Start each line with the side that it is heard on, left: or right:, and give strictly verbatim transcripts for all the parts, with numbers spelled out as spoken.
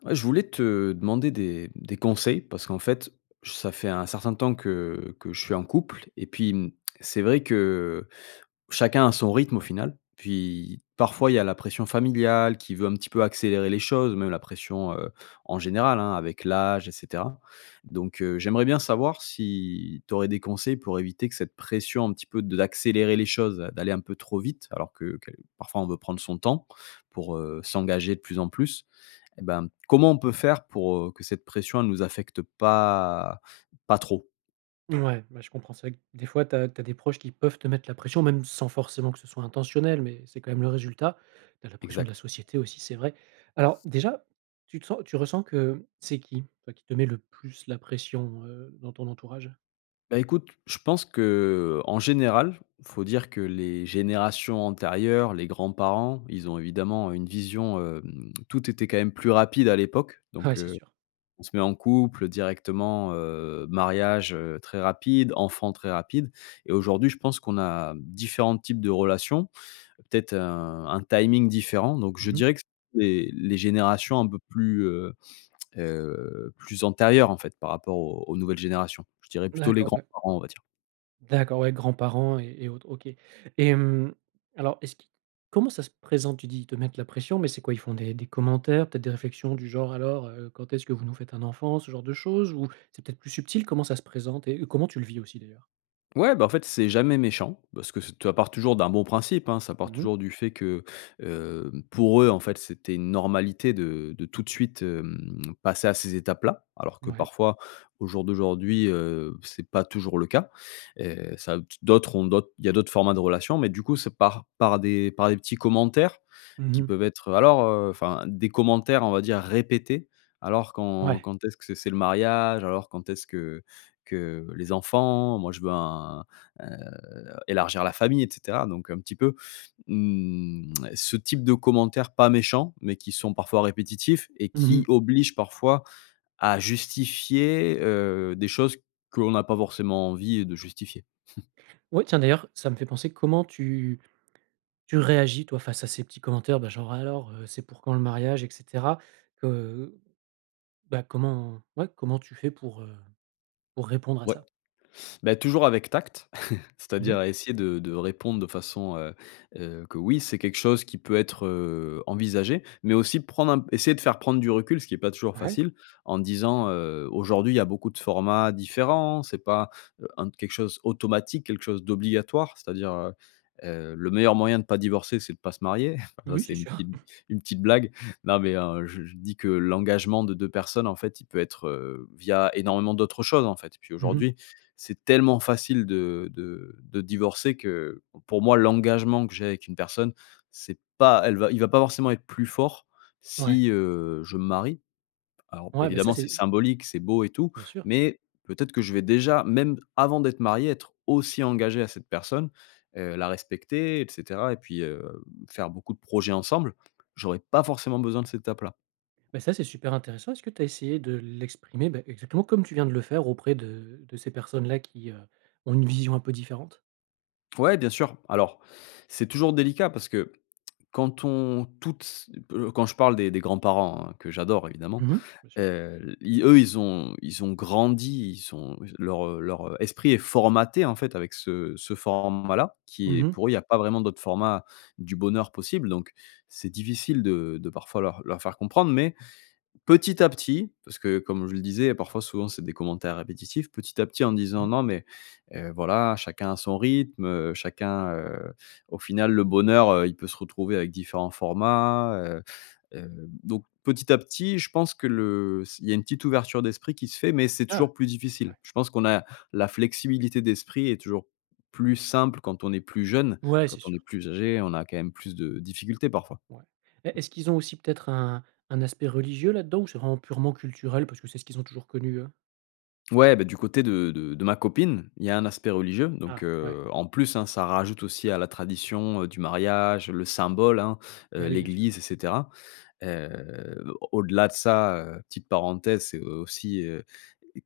left: Ouais, je voulais te demander des des conseils, parce qu'en fait, ça fait un certain temps que que je suis en couple et puis, mmh, c'est vrai que chacun a son rythme au final. Puis parfois, il y a la pression familiale, qui veut un petit peu accélérer les choses, même la pression, heu, en général hein, avec l'âge et cetera donc, heu, j'aimerais bien savoir si tu aurais des conseils pour éviter que cette pression, un petit peu de l'accélérer les choses, d'aller un peu trop vite alors que quel parfois on veut prendre son temps, pour, heu, s'engager de plus en plus. Eh ben, comment on peut faire pour, heu, que cette pression, elle nous affecte pas pas trop?
right: Ouais, bah, je comprends. C'est vrai que des fois, tu as tu as des proches qui peuvent te mettre la pression, même sans forcément que ce soit intentionnel, mais c'est quand même le résultat. Tu as la pression de la
left: Exact.
right: société aussi, c'est vrai. Alors déjà, tu te sens tu ressens que c'est qui? Toi, qui te met le plus la pression, heu, dans ton entourage?
left: Bah, écoute, je pense qu'en général, faut dire que les générations antérieures, les grands-parents, ils ont évidemment une vision, hem, tout était quand même plus rapide à l'époque donc,
right: Ouais, c'est
left: heu,
right: sûr.
left: on se met en couple directement, heu, mariage, heu, très rapide, enfant, très rapide et aujourd'hui, je pense qu'on a différents types de relation. Peut-être un un timing différent donc je
right: Mmh mh.
left: dirais que c'est les générations un peu plus, heu heu plus antérieures en fait, par rapport aux aux nouvelles générations. Je dirais plutôt les
right: D'accord, ouais.
left: grands-parents, on va dire.
right: D'accord, ouais. Grands-parents et et autres OK. Et mmh, alors, est-ce qui comment ça se présente? Tu dis ils te mettent la pression, mais c'est quoi? Ils font des des commentaires? Peut-être des réflexions du genre: «Alors, heu, quand est-ce que vous nous faites un enfant?», ce genre de chose? Ou c'est peut-être plus subtil, comment ça se présente, et comment tu le vis aussi, d'ailleurs?
left: Ouais, bah en fait, c'est jamais méchant parce que c'est t ça part toujours d'un bon principe, hein, ça part
right: Mmh mh.
left: toujours du fait que, hem, pour eux, en fait, c'était une normalité de de tout de suite, hem, passer à ces étapes-là, alors que
right: Mouais.
left: parfois au jour d'aujourd'hui, heu, c'est pas toujours le cas. Et ça, t d'autres ont d'autres il y a d'autres formats de relation, mais du coup, c'est par par des par des petits commentaires
right: Mmh
left: qui
right: mh.
left: peuvent être: «Alors, heu» Enfin, des commentaires on va dire répétés: «Alors quand
right: Ouais.
left: quand est-ce que c'est c'est le mariage? Alors quand est-ce que que les enfants? Moi je veux un ,heu, élargir la famille», et cetera. Donc un petit peu, mmh, ce type de commentaires pas méchants, mais qui sont parfois répétitifs et
right: Mmh
left: qui
right: mh.
left: obligent parfois à justifier, heu, des choses qu'on n'a pas forcément envie de justifier.
right: Oui, tiens d'ailleurs, ça me fait penser: comment tu tu réagis toi, face à ces petits commentaires? Bah genre; «Alors, heu, c'est pour quand le mariage et cetera». Que bah, comment ouais, comment tu fais pour, heu, pour répondre à
left: Ouais.
right: ça?
left: Beh, toujours avec tact,
right: Mmh mh.
left: c'est-à-dire essayer de de répondre de façon, heu heu, que: «Oui, c'est quelque chose qui peut être, heu, envisagé». Mais aussi prendre un p essayer de faire prendre du recul, ce qui est pas toujours
right: Ouais.
left: facile. En disant, heu: «Aujourd'hui, il y a beaucoup de formats différents, c'est pas, heu, en quelque chose automatique, quelque chose d'obligatoire. C'est-à-dire, heu heu, le meilleur moyen de pas divorcer, c'est de pas se marier». Ça
right: Oui,
left: c'est
right: c'est
left: une
right: sûr.
left: petite une petite blague. Non mais en je je dis que l'engagement de deux personnes en fait, il peut être, heu, via, énormément d'autres choses, en fait. Puis
right: Mmh mh.
left: aujourd'hui, c'est tellement facile de de de divorcer que, pour moi l'engagement que j'ai avec une personne, c'est pas elle va il va pas forcément être plus fort,
right: Ouais.
left: si, heu, je me marie. Alors
right: Ouais, beh ça
left: évidemment, c'est
right: c'est
left: symbolique, c'est beau et tout,
right: Bien sûr.
left: mais peut-être que je vais déjà, même avant d'être marié, être aussi engagé à cette personne, heu, la respecter, et cetera et puis, heu, faire beaucoup de projets ensemble, j'aurais pas forcément besoin de cette étape-là.
right: Bah, ça c'est super intéressant. Est-ce que tu as essayé de l'exprimer, beh, exactement comme tu viens de le faire auprès de de ces personnes-là qui, heu, ont une vision un peu différente?
left: Ouais, bien sûr. Alors, c'est toujours délicat parce que, quand on toutes s heu, quand je parle des des grands-parents, hein, que j'adore évidemment,
right: Mmh mh, bien sûr.
left: heu, l lis eux ils ont ils ont grandi, ils sont s leur, heu leur esprit est formaté en fait avec ce ce format-là, qui est
right: Mmh mh.
left: pour eux il y a pas vraiment d'autre format du bonheur possible. Donc c'est difficile de de parfois leur leur faire comprendre. Mais petit à petit, parce que comme je le disais, parfois, souvent, c'est des commentaires répétitifs, petit à petit en disant:
right: Mmh.
left: «Non, mais, heu, voilà, chacun à son rythme, heu, chacun, heu au final, le bonheur, heu, il peut se retrouver avec différents formats heu». Heu, donc petit à petit, je pense que le s il y a une petite ouverture d'esprit qui se fait, mais c'est
right: Ah.
left: toujours plus difficile.
right: Ouais.
left: Je pense qu'on a la flexibilité d'esprit est toujours plus simple quand on est plus jeunes.
right: Ouais,
left: Quand
right: c'est
left: on est
right: sûr.
left: plus âgés, on a quand même plus de difficultés parfois.
right: Ouais. E est-ce qu'ils ont aussi peut-être un un aspect religieux là-dedans, ou c'est vraiment purement culturel parce que c'est ce qu'ils ont toujours connu, eux.
left: Ouais, bah, du côté de de de ma copine, il y a un aspect religieux. Donc,
right: Ah, ouais.
left: heu, en plus hein, ça rajoute aussi à la tradition, heu, du mariage, le symbole hein, heu,
right: Bah, oui, bien sûr.
left: l'église et cetera. Heu au au-delà de ça, heu, petite parenthèse, c'est, heu, aussi, heu,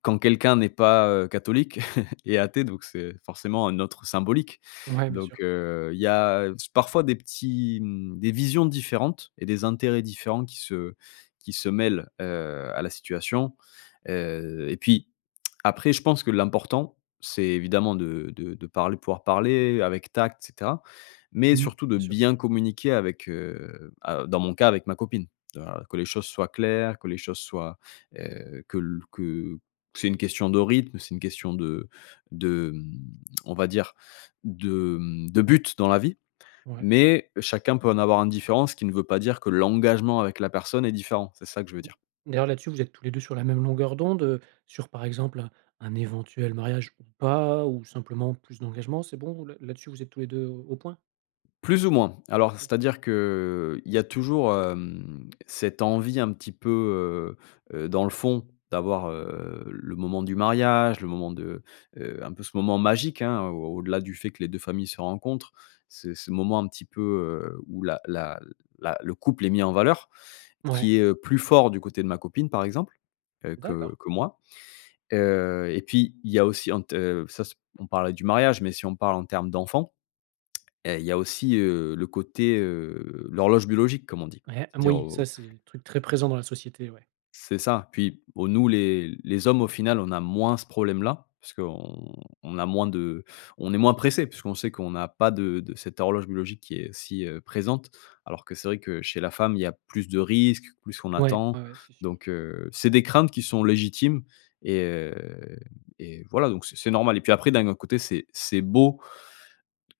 left: quand quelqu'un n'est pas, heu, catholique, est athée donc c'est forcément un autre symbolique.
right: Ouais bien
left: Donc,
right: sûr.
left: heu, il y a, heu, s parfois des petits m des visions différentes et des intérêts différents qui se qui se mêlent, heu, à la situation. Heu, et puis après je pense que l'important, c'est évidemment de de de parl pouvoir parler avec tact et cetera. Mais
right: Mmh mh,
left: surtout de
right: bien sûr.
left: bien communiquer avec, heu, à dans mon cas avec ma copine, heu, a que les choses soient claires, que les choses soient heu, que l que c'est une question de rythme, c'est une question de de, mmh on va dire de, mmh, de but dans la vie.
right: Ouais.
left: Mais chacun peut en avoir un différent, ce qui ne veut pas dire que l'engagement avec la personne est différent, c'est ça que je veux dire.
right: D'ailleurs là-dessus, vous êtes tous les deux sur la même longueur d'onde? Heu, sur par exemple un un éventuel mariage ou pas? Ou simplement plus d'engagement. C'est bon là là-dessus vous êtes tous les deux au point?
left: Plus ou moins. Alors, c'est-à-dire qu'il y a toujours, hem, cette envie un petit peu, heu heu, dans le fond, d'avoir, heu, le moment du mariage, le moment de heu, un peu ce moment magique hein, au au-delà du fait que les deux familles se rencontrent. C'est ce moment un petit peu, heu, où la la la le couple est mis en valeur,
right: Mouais.
left: qui est, heu, plus fort du côté de ma copine par exemple, heu, que
right: D'accord.
left: que moi. Heu, et puis il y a aussi en t heu, ça s on parlait du mariage, mais si on parle en termes d'enfants, heu, il y a aussi, heu, le côté, heu l'horloge biologique comme on dit.
right: Ouais, heu,
left: C'est-à-dire
right: moui,
left: au
right: ça c'est truc très présent dans la société, ouais.
left: C'est ça. Puis o nous les les hommes, au final, on a moins ce problème-là parce qu'on on a moins de on est moins pressés, puisqu'on sait qu'on n'a pas de de cette horloge biologique qui est si, heu, présente. Alors que, c'est vrai que chez la femme, il y a plus de risques, plus on
right: Ouais,
left: attend.
right: ouais, ouais, c'est sûr.
left: Donc, heu, c'est des craintes qui sont légitimes et heu, et voilà, donc c'est c'est normal et puis après, d'un autre côté, c'est c'est beau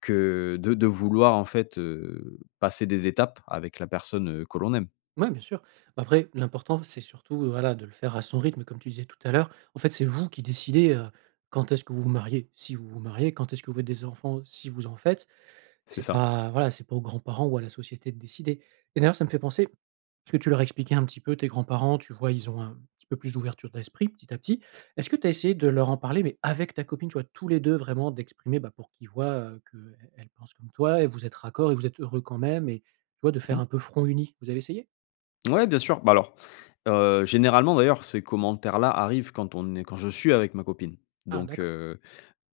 left: que de de vouloir en fait, heu, passer des étapes avec la personne, heu, que l'on aime.
right: Ouais, bien sûr. Bah après, l'important, c'est surtout, voilà, de le faire à son rythme, comme tu disais tout à l'heure. En fait, c'est vous qui décidez, heu, quand est-ce que vous vous mariez. Si vous vous mariez, quand est-ce que vous faites des enfants, si vous en faites.
left: C'est
right: C'est
left: ça.
right: pas, voilà, c'est pas aux grands-parents ou à la société de décider. Et d'ailleurs, ça me fait penser, est ce que tu leur as expliqué un petit peu, tes grands-parents? Tu vois, ils ont un petit peu plus d'ouverture d'esprit, petit à petit, est-ce que tu as essayé de leur en parler, mais avec ta copine, tu vois? Tous les deux, vraiment d'exprimer, bah, pour qu'ils voient, heu, qu'elle elle pense comme toi et vous êtes raccord et vous êtes heureux quand même, et tu vois de
left: Mmh
right: faire
left: mh.
right: un peu front uni? Vous avez essayé?
left: Ouais, bien sûr, bah, alors heu, généralement, d'ailleurs, ces commentaires-là arrivent quand on est quand je suis avec ma copine.
right: Ah
left: Donc,
right: d'accord.
left: heu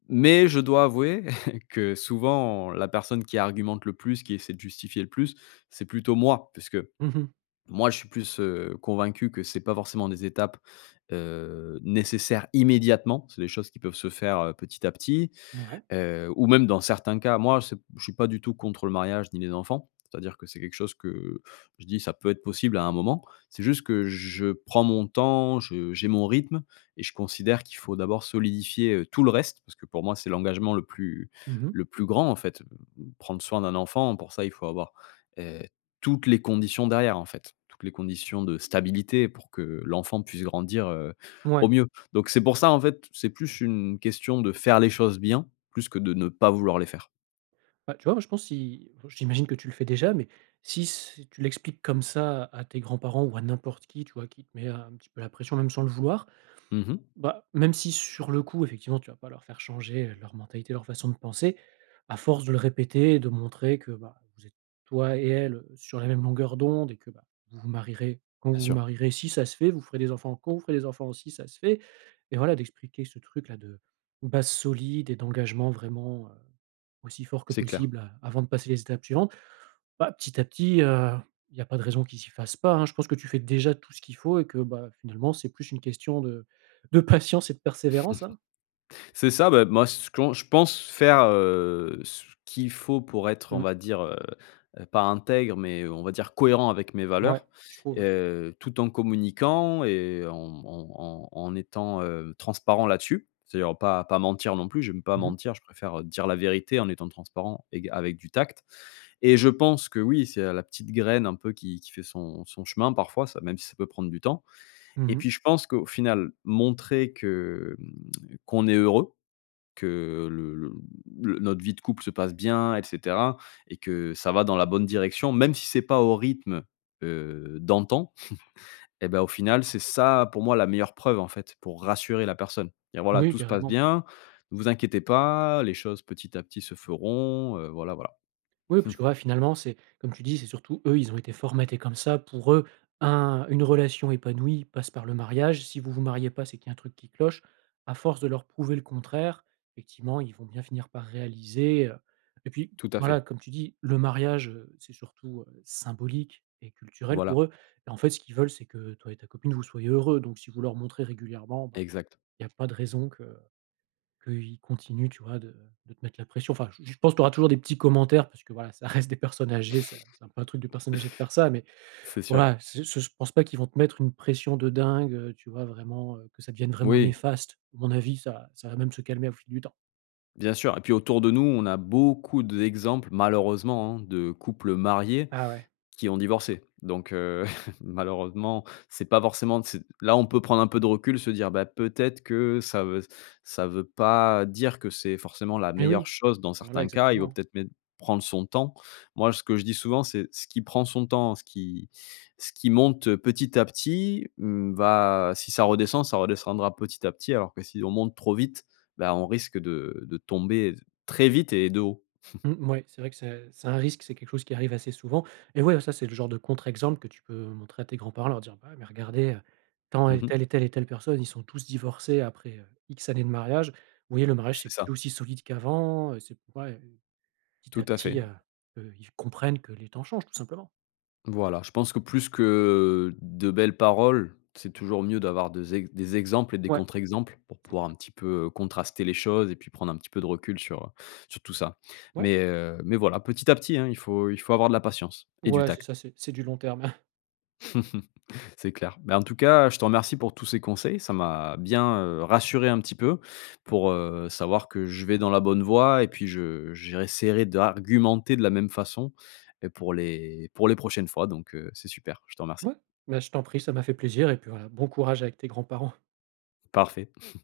left: mais je dois avouer que, souvent, la personne qui argumente le plus, qui essaie de justifier le plus, c'est plutôt moi, puisque
right: Mmh mh.
left: moi, je suis plus, heu, convaincu que c'est pas forcément des étapes, heu, nécessaires immédiatement. C'est des choses qui peuvent se faire, heu, petit à petit.
right: Ouais.
left: Heu, ou même dans certains cas, moi, c'est p je suis pas du tout contre le mariage ni les enfants, c'est-à-dire que c'est quelque chose que je dis: «Ça peut être possible à un moment». C'est juste que je prends mon temps, je j'ai mon rythme et je considère qu'il faut d'abord solidifier, heu, tout le reste, parce que pour moi, c'est l'engagement le plus
right: Mmh mh.
left: le plus grand, en fait. B b prendre soin d'un enfant, pour ça, il faut avoir, heu, toutes les conditions derrière en fait, toutes les conditions de stabilité pour que l'enfant puisse grandir, heu, au
right: Ouais.
left: mieux. Donc, c'est pour ça, en fait, c'est plus une question de faire les choses bien, plus que de ne pas vouloir les faire.
right: Bah, tu vois, moi je pense si, heu, j'imagine que tu le fais déjà, mais si s tu l'expliques comme ça à tes grands-parents ou à n'importe qui, tu vois, qui te met un petit peu la pression, même sans le vouloir.
left: Mmh mh.
right: Bah, même si sur le coup, effectivement, tu vas pas leur faire changer leur mentalité, leur façon de penser, à force de le répéter et de montrer que, bah, vous êtes, toi et elle, heu, sur la même longueur d'onde, et que bah, vous vous marierez, quand
left: Bien
right: vous vous
left: sûr.
right: marierez, si ça se fait, vous ferez des enfants, quand vous ferez des enfants, si ça se fait. Et voilà, d'expliquer ce truc-là de base solide et d'engagement vraiment, heu, aussi fort que
left: C'est clair.
right: possible a avant de passer les étapes suivantes. Bah, petit à petit, heu, il y a pas de raison qu'ils s'y fassent pas, hein. Je pense que tu fais déjà tout ce qu'il faut et que, bah, finalement, c'est plus une question de de patience et de persévérance, hein.
left: C'est ça, beh, moi, ce qu'en je pense faire, heu, ce qu'il faut pour être on
right: Mmh.
left: va dire, heu heu, pas intègre, mais, heu, on va dire cohérent avec mes
right: Ouais,
left: valeurs.
right: je trouve
left: Et
right: ouais.
left: heu, tout en communiquant et en en en en étant, heu, transparent là-dessus. C'est-à-dire pas pas mentir non plus, j'aime pas
right: Mmh mh.
left: mentir, je préfère, heu, dire la vérité en étant transparent éga avec du tact. Et je pense que oui, c'est a la petite graine un peu qui qui fait son son chemin, parfois ça même si ça peut prendre du temps.
right: Mmh
left: Et
right: mh.
left: puis, je pense qu'au final, montrer que, mmh, qu'on est heureux, que le le, mmh, le notre vie de couple se passe bien, et cetera. Et que ça va dans la bonne direction, même si c'est pas au rythme, heu, d'antan, et bah au final, c'est ça, pour moi, la meilleure preuve en fait, pour rassurer la personne. Dire: «Voilà,
right: Moui,
left: tout se passe
right: carrément.
left: bien, vous inquiétez pas, les choses, petit à petit, se feront», heu, voilà, voilà.
right: Oui, parce que, voilà finalement, c'est, comme tu dis, c'est surtout eux, ils ont été formatés comme ça. Pour eux, un une relation épanouie passe par le mariage. Si vous vous mariez pas, c'est qu'il y a un truc qui cloche. À force de leur prouver le contraire, effectivement, ils vont bien finir par réaliser, heu et puis
left: Tout à fait.
right: voilà, comme tu dis, le mariage, heu, c'est surtout, heu, symbolique et culturel
left: Voilà.
right: pour eux. Et en fait, ce qu'ils veulent, c'est que toi et ta copine vous soyez heureux. Donc, si vous leur montrez régulièrement, bah,
left: Exact.
right: il y a pas de raison que qu'ils continuent, tu vois, de de te mettre la pression. Enfin, je je pense que tu auras toujours des petits commentaires, parce que voilà, ça reste des personnes âgées, ça, c'est un peu un truc de personnes âgées de faire ça. Mais
left: C'est sûr.
right: voilà, c'est j ce s pense pas qu'ils vont te mettre une pression de dingue, heu, tu vois? Vraiment, heu, que ça devienne vraiment
left: Moui.
right: néfaste, à mon avis, ça ça va même se calmer au fil du temps.
left: Bien sûr. Et puis autour de nous, on a beaucoup d'exemples malheureusement, hein, de couples mariés
right: Ah ouais.
left: qui ont divorcé. Donc, heu, malheureusement, c'est pas forcément d c'est là, on peut prendre un peu de recul, se dire: «Bah, peut-être que ça veut ça veut pas dire que c'est forcément la
right: Mais
left: meilleure
right: oui!
left: chose. Dans
right: Voilà,
left: certains cas, il vaut
right: exactement.
left: peut-être même prendre son temps». Moi, ce que je dis souvent, c'est: «Ce qui prend son temps, ce qui ce qui monte, heu, petit à petit, mmh va si ça redescend ça redescendra petit à petit». Alors que si on monte trop vite, bah, on risque de de tomber, très vite et de haut.
right: Mmh, mouais, c'est vrai que c'est c'est un risque, c'est quelque chose qui arrive assez souvent et ouais, heu, ça c'est le genre de contre-exemple que tu peux montrer à tes grands-parents, leur dire: «Bah, ouais, mais regardez, heu, tant,
left: Mmh
right: elle,
left: mh.
right: telle et telle et telle personne, ils sont tous divorcés après, heu, X années de mariage. Vous voyez, le mariage
left: C'est
right: c'est
left: ça.
right: plus aussi solide qu'avant, heu, c'est plus pareil, heu». Petit à
left: Tout à
right: petit, heu
left: fait.
right: heu, ils v comprennent que les temps changent, tout simplement!
left: Voilà. Je pense que plus que de belles paroles, c'est toujours mieux d'avoir des ex des exemples et des
right: Ouais.
left: contre-exemples pour
right: C'est
left: pouvoir
right: clair.
left: un petit peu, heu, contraster les choses et puis prendre un petit peu de recul sur, heu, sur tout ça.
right: Ouais.
left: Mais, heu mais voilà, petit à petit, hein. Il faut il faut avoir de la patience et du
right: Ouais, c'est
left: tact.
right: ça, c'est c'est du long terme!
left: C'est clair. Bah, en tout cas, je te remercie pour tous ces conseils, ça m'a bien, heu, rassuré un petit peu pour, heu, savoir que je vais dans la bonne voie et puis je je réessaierai d'argumenter de la même façon, et pour les pour les prochaines fois. Donc, heu, c'est super, je te remercie.
right: Mouais! Mais je t'en prie, ça m'a fait plaisir et puis voilà, bon courage avec tes grands-parents!
left: Parfait.